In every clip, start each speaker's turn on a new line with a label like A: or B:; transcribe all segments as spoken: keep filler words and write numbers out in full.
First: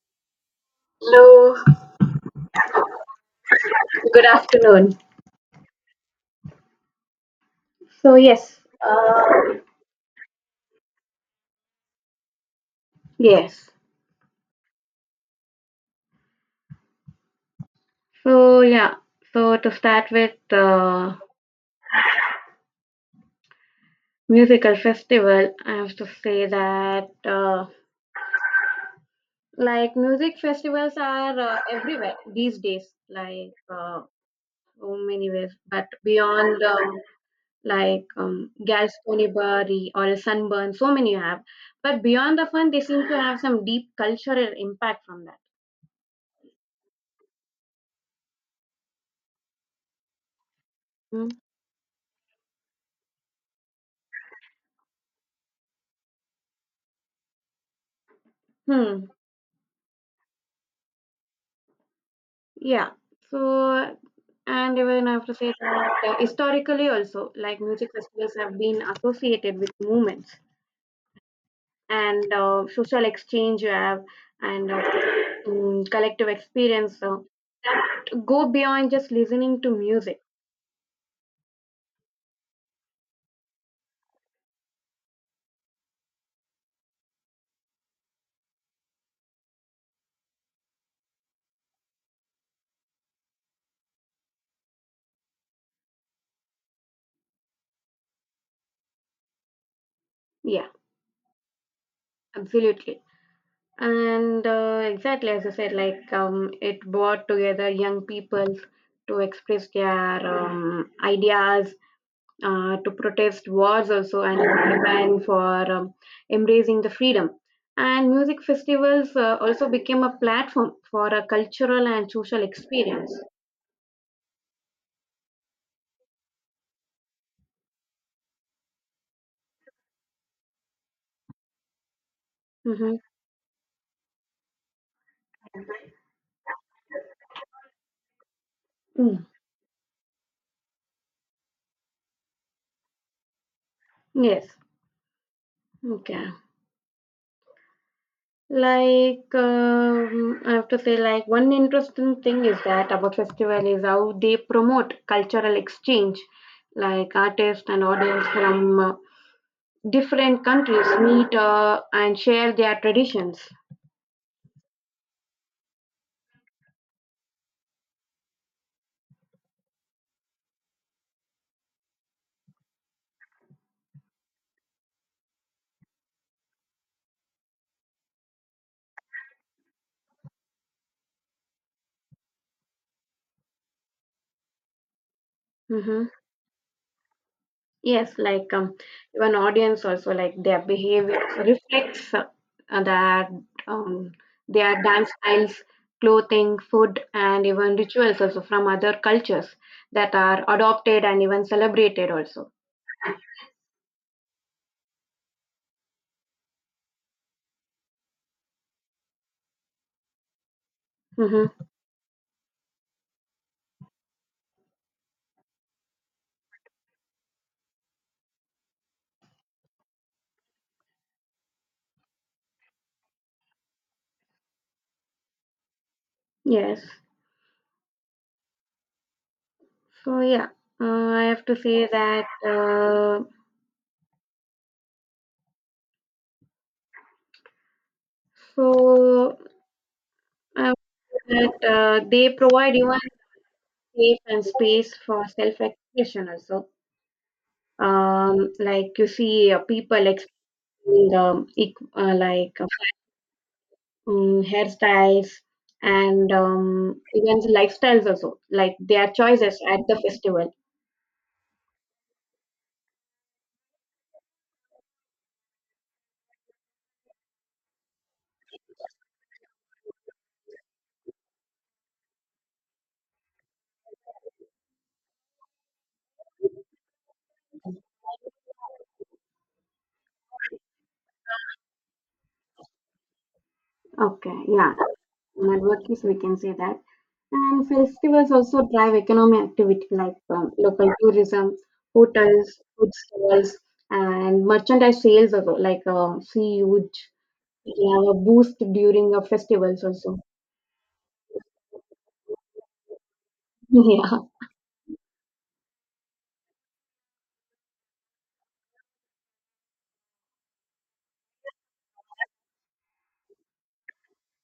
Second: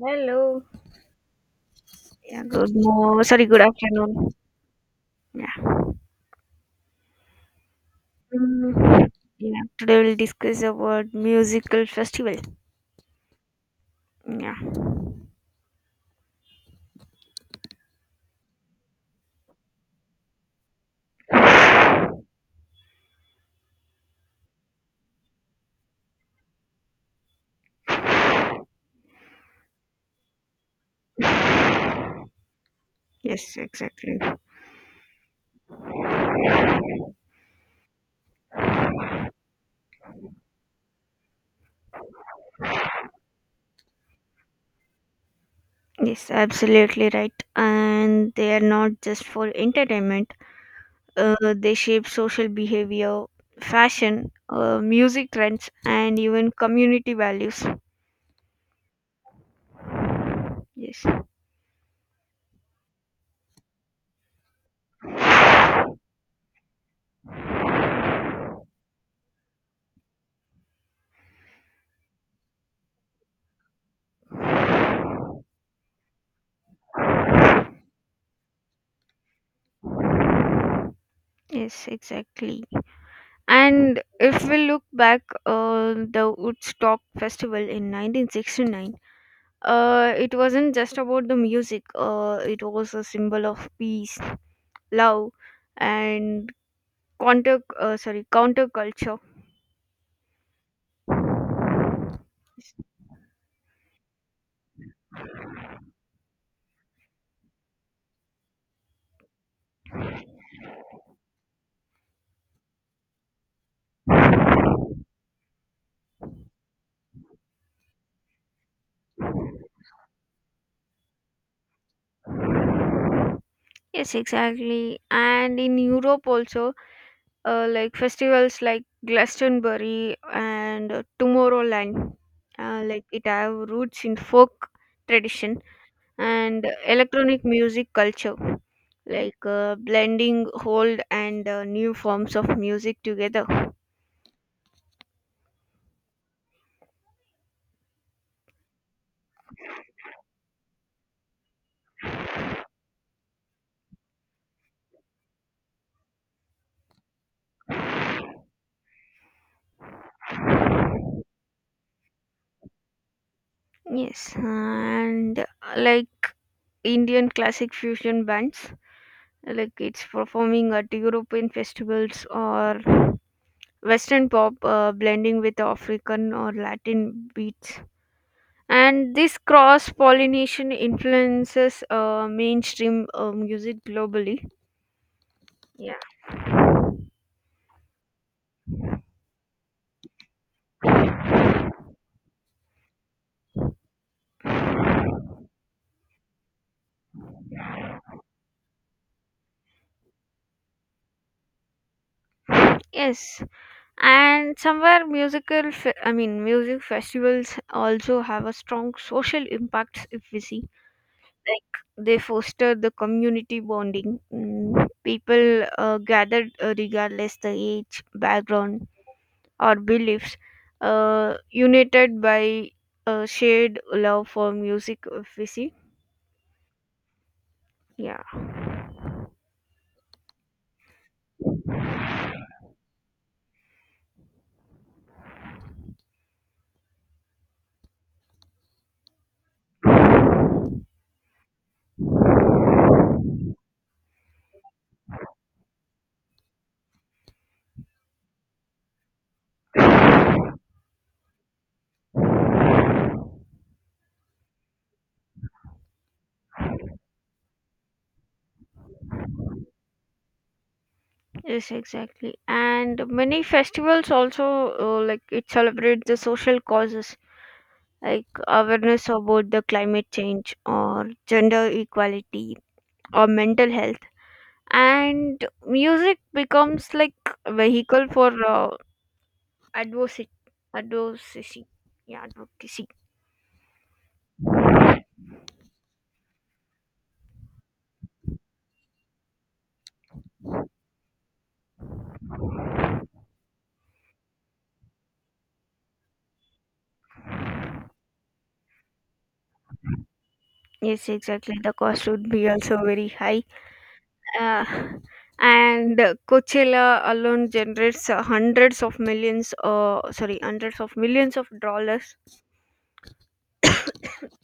A: Hello.
B: Hello,
A: Yeah, good morning. Sorry, good
B: good
A: afternoon.
B: afternoon.
A: Yeah.
B: So yes,
A: Mm,
B: uh,
A: Yeah. Today we'll discuss about musical festival.
B: yes.
A: Yeah.
B: So yeah, so to start with uh, musical festival, I have to say that uh, like music festivals are uh, everywhere these days, like
A: Yes,
B: uh,
A: exactly.
B: so many ways. But beyond um, like um, Galstonibari or a Sunburn, so many you have. But beyond the fun, they seem to have some deep cultural impact from that.
A: Yes, absolutely right. And they are not just for entertainment.
B: Hmm.
A: Uh, they shape social behavior, fashion, uh, music trends, and even community values.
B: Hmm.
A: Yes.
B: Yeah. So, and even I have to say that uh, historically also, like music festivals have been associated with movements and uh, social exchange you have and uh, mm, collective experience uh, to go beyond just listening to music.
A: Yes, exactly. And if we look back, uh, the Woodstock Festival in nineteen sixty-nine. Uh, it wasn't just about the music. Uh, it was a symbol of peace, love, and counter uh, sorry counterculture.
B: Yeah, absolutely. And uh, exactly as I said, like um, it brought together young people to express their um, ideas uh, to protest wars also and campaign for um, embracing the freedom. And music festivals uh, also became a platform for a cultural and social experience.
A: Yes, exactly. And in Europe also, uh, like festivals like Glastonbury and uh, Tomorrowland, uh,
B: hmm
A: like it have roots in folk tradition and electronic music culture, like uh, blending old and uh, new forms of music together.
B: Yes. Okay. Like um, I have to say, like one interesting thing is that about festival is how they promote cultural exchange. Like artists and audience from uh, different countries meet uh, and share their traditions.
A: Yes, and uh, like Indian classic fusion bands, like it's performing at European festivals or Western pop uh, blending with African or Latin beats. And this cross pollination influences uh, mainstream uh, music globally. Yeah.
B: Mm-hmm. Yes, like um, even audience also like their behavior reflects uh, uh, that um, their dance styles, clothing, food, and even rituals also from other cultures that are adopted and even celebrated also.
A: Yes, and somewhere musical, fe- I mean, music festivals also have a strong social impact if we see,
B: hmm
A: like they foster the community bonding. Mm, People uh, gathered uh, regardless the age, background, or beliefs, uh, united by a shared love for music. If we see,
B: Yes.
A: yeah,
B: So yeah, uh, I have to say that. Uh, so I would say that uh, they provide even safe and space for self-expression also. Um, like you see uh, people and, um, eq- uh, like um, hairstyles and um, even the lifestyles also like their choices at the festival.
A: yes, exactly. And many festivals also, uh, like it celebrates the social causes, like awareness about the climate change or gender equality or mental health, and music becomes like a vehicle for uh, advocacy advocacy yeah advocacy.
B: Okay, yeah, networking we can say that. And festivals also drive economic activity like um, local tourism, hotels, food stalls, and merchandise sales also, like uh, see huge they have a boost during the festivals also.
A: Yes, exactly, the cost would be also very high.
B: Yeah.
A: uh, and Coachella alone generates uh, hundreds of millions uh, sorry hundreds of millions of dollars,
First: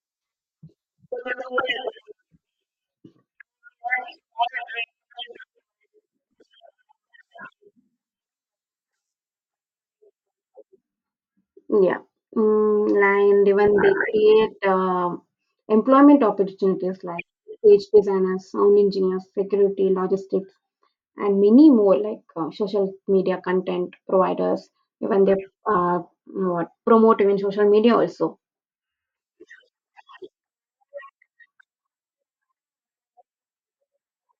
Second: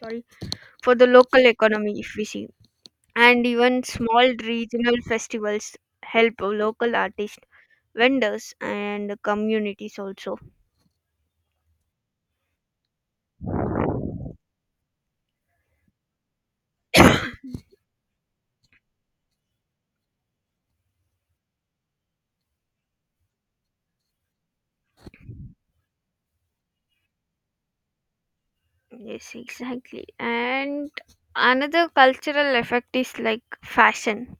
A: sorry, for the local economy if we see. And even small regional festivals help local artists, vendors and communities also.
B: Yeah. Mm, and even they create uh, employment opportunities like page designers, sound engineers, security, logistics, and many more like uh, social media content providers. Even they uh, what promote even social media also.
A: Yes, exactly. And another cultural effect is like fashion.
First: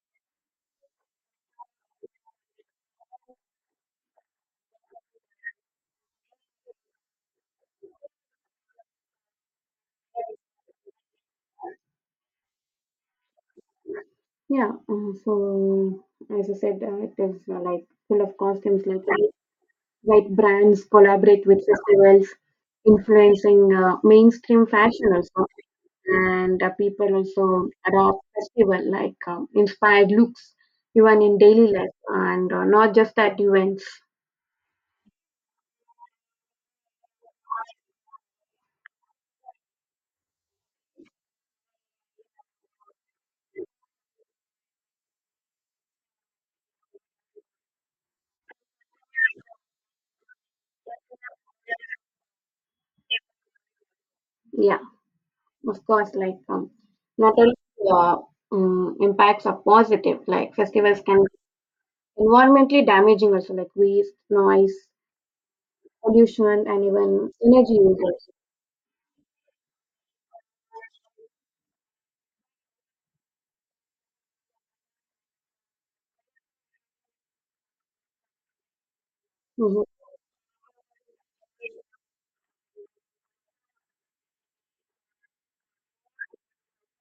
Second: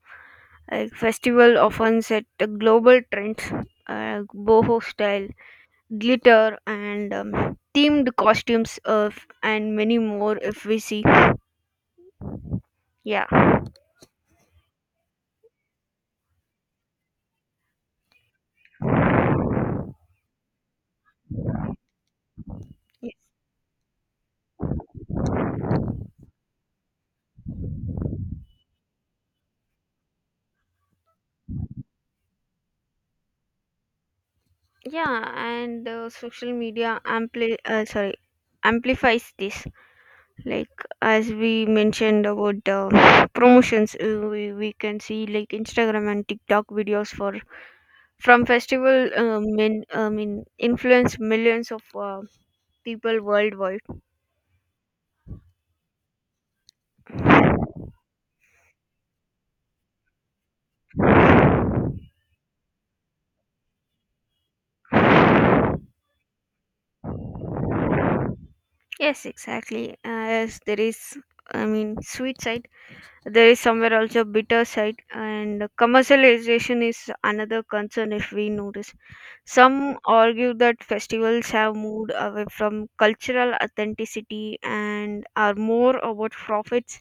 A: Like festival often set the global trends, uh, boho style, glitter, and um, themed costumes of, and many more. If we see, yeah,
B: Yeah. uh, So as I said, uh, it is uh, like full of costumes, like like brands collaborate with festivals,
A: Y-
B: influencing uh, mainstream fashion also. And uh, people also adopt festival like um, inspired looks even in daily life and uh, not just at events.
A: yeah, and uh, social media ampli uh, sorry amplifies this. Like as we mentioned about uh, promotions, uh, we we can see like Instagram and TikTok videos for from festival um, in, I mean influenced millions of uh, people worldwide.
B: Yeah of course like um, not only uh, um, impacts are positive, like festivals can be environmentally damaging also, like waste, noise pollution, and even energy usage.
A: Yes, exactly. As there is, I mean, sweet side. There is somewhere also bitter side, and commercialization is another concern if we notice.
B: Mhm.
A: Some argue that festivals have moved away from cultural authenticity and are more about profits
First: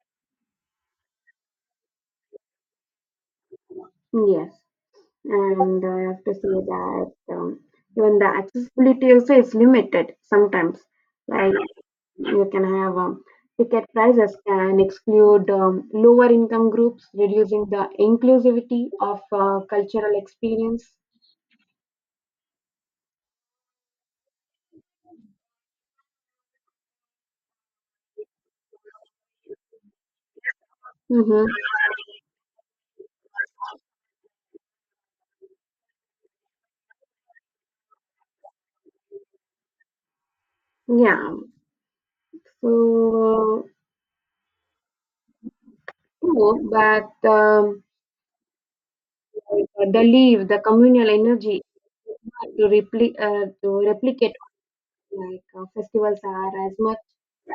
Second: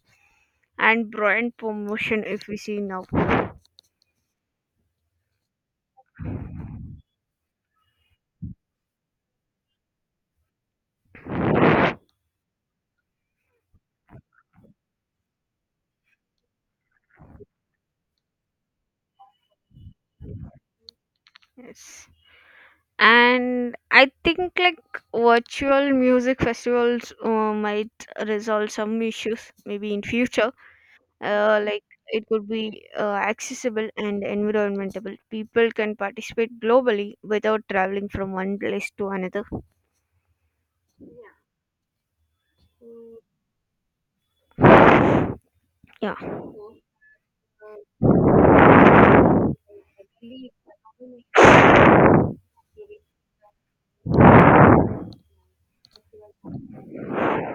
A: and brand promotion. If we see now,
B: yes and I have to say that um, even the accessibility also is limited sometimes, like you can have um, ticket prices can exclude um, lower income groups, reducing the inclusivity of uh, cultural experience.
A: yes. And I think like virtual music festivals uh, might resolve some issues maybe in future,
B: hmm
A: uh, like it could be uh, accessible and environmentable, people can participate globally without traveling from one place to another,
B: Yeah. So,
A: yeah.
B: True, but um, the leave, the communal energy to, repli- uh, to replicate, like uh, festivals are as much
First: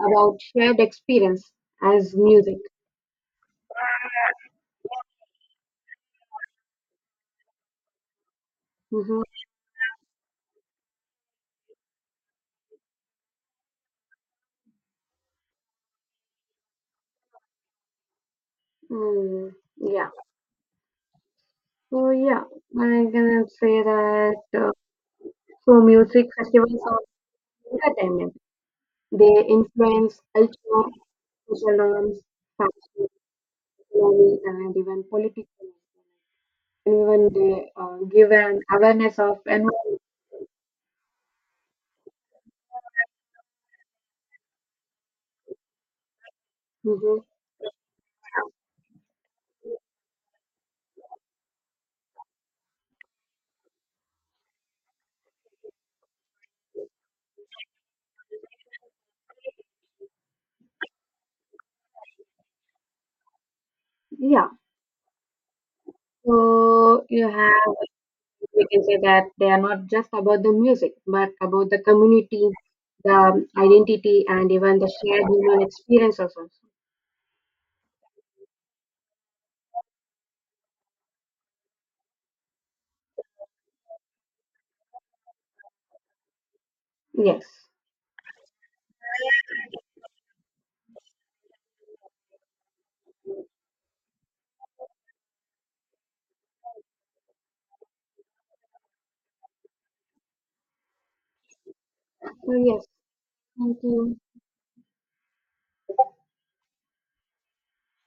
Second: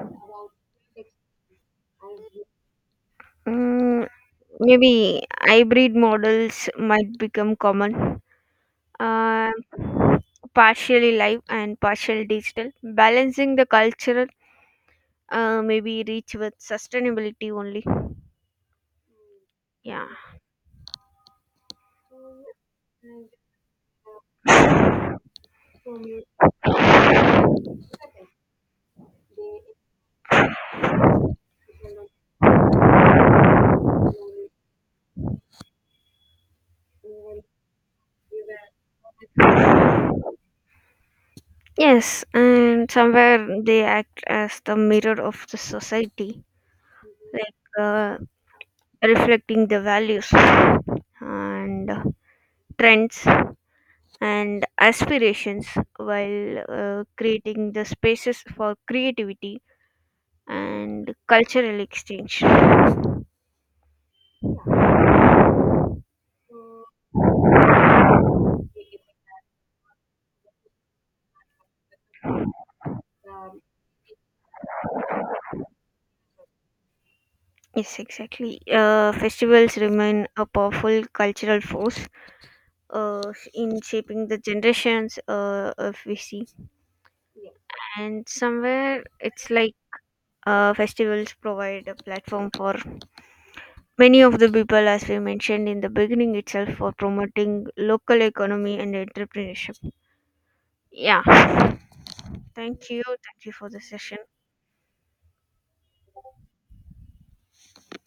B: about shared experience as music.
A: Mm, Maybe hybrid models might become common,
B: hmm
A: um, partially live and partially digital, balancing the cultural uh, maybe reach with sustainability only.
B: Mm,
A: Yeah.
B: yeah. So yeah, I can say that. Uh, so music festivals entertainment. They influence culture, social norms, fashion, economy, and even political. And even they uh, give an awareness of environment.
A: Yes, and somewhere they act as the mirror of the society,
B: Mhm.
A: like uh, reflecting the values and trends and aspirations, while uh, creating the spaces for creativity and cultural exchange.
B: Yeah. So you have, we can say that they are not just about the music, but about the community, the identity, and even the shared human experience also.
A: Yes, exactly. Uh, festivals remain a powerful cultural force uh, in shaping the generations uh, if we see.
B: Yes.
A: Yeah. And somewhere it's like uh, festivals provide a platform for many of the people, as we mentioned in the beginning itself, for promoting local economy and entrepreneurship. Yeah.
B: So yes.
A: Thank you. Thank you for
B: Thank
A: the
B: you.
A: session.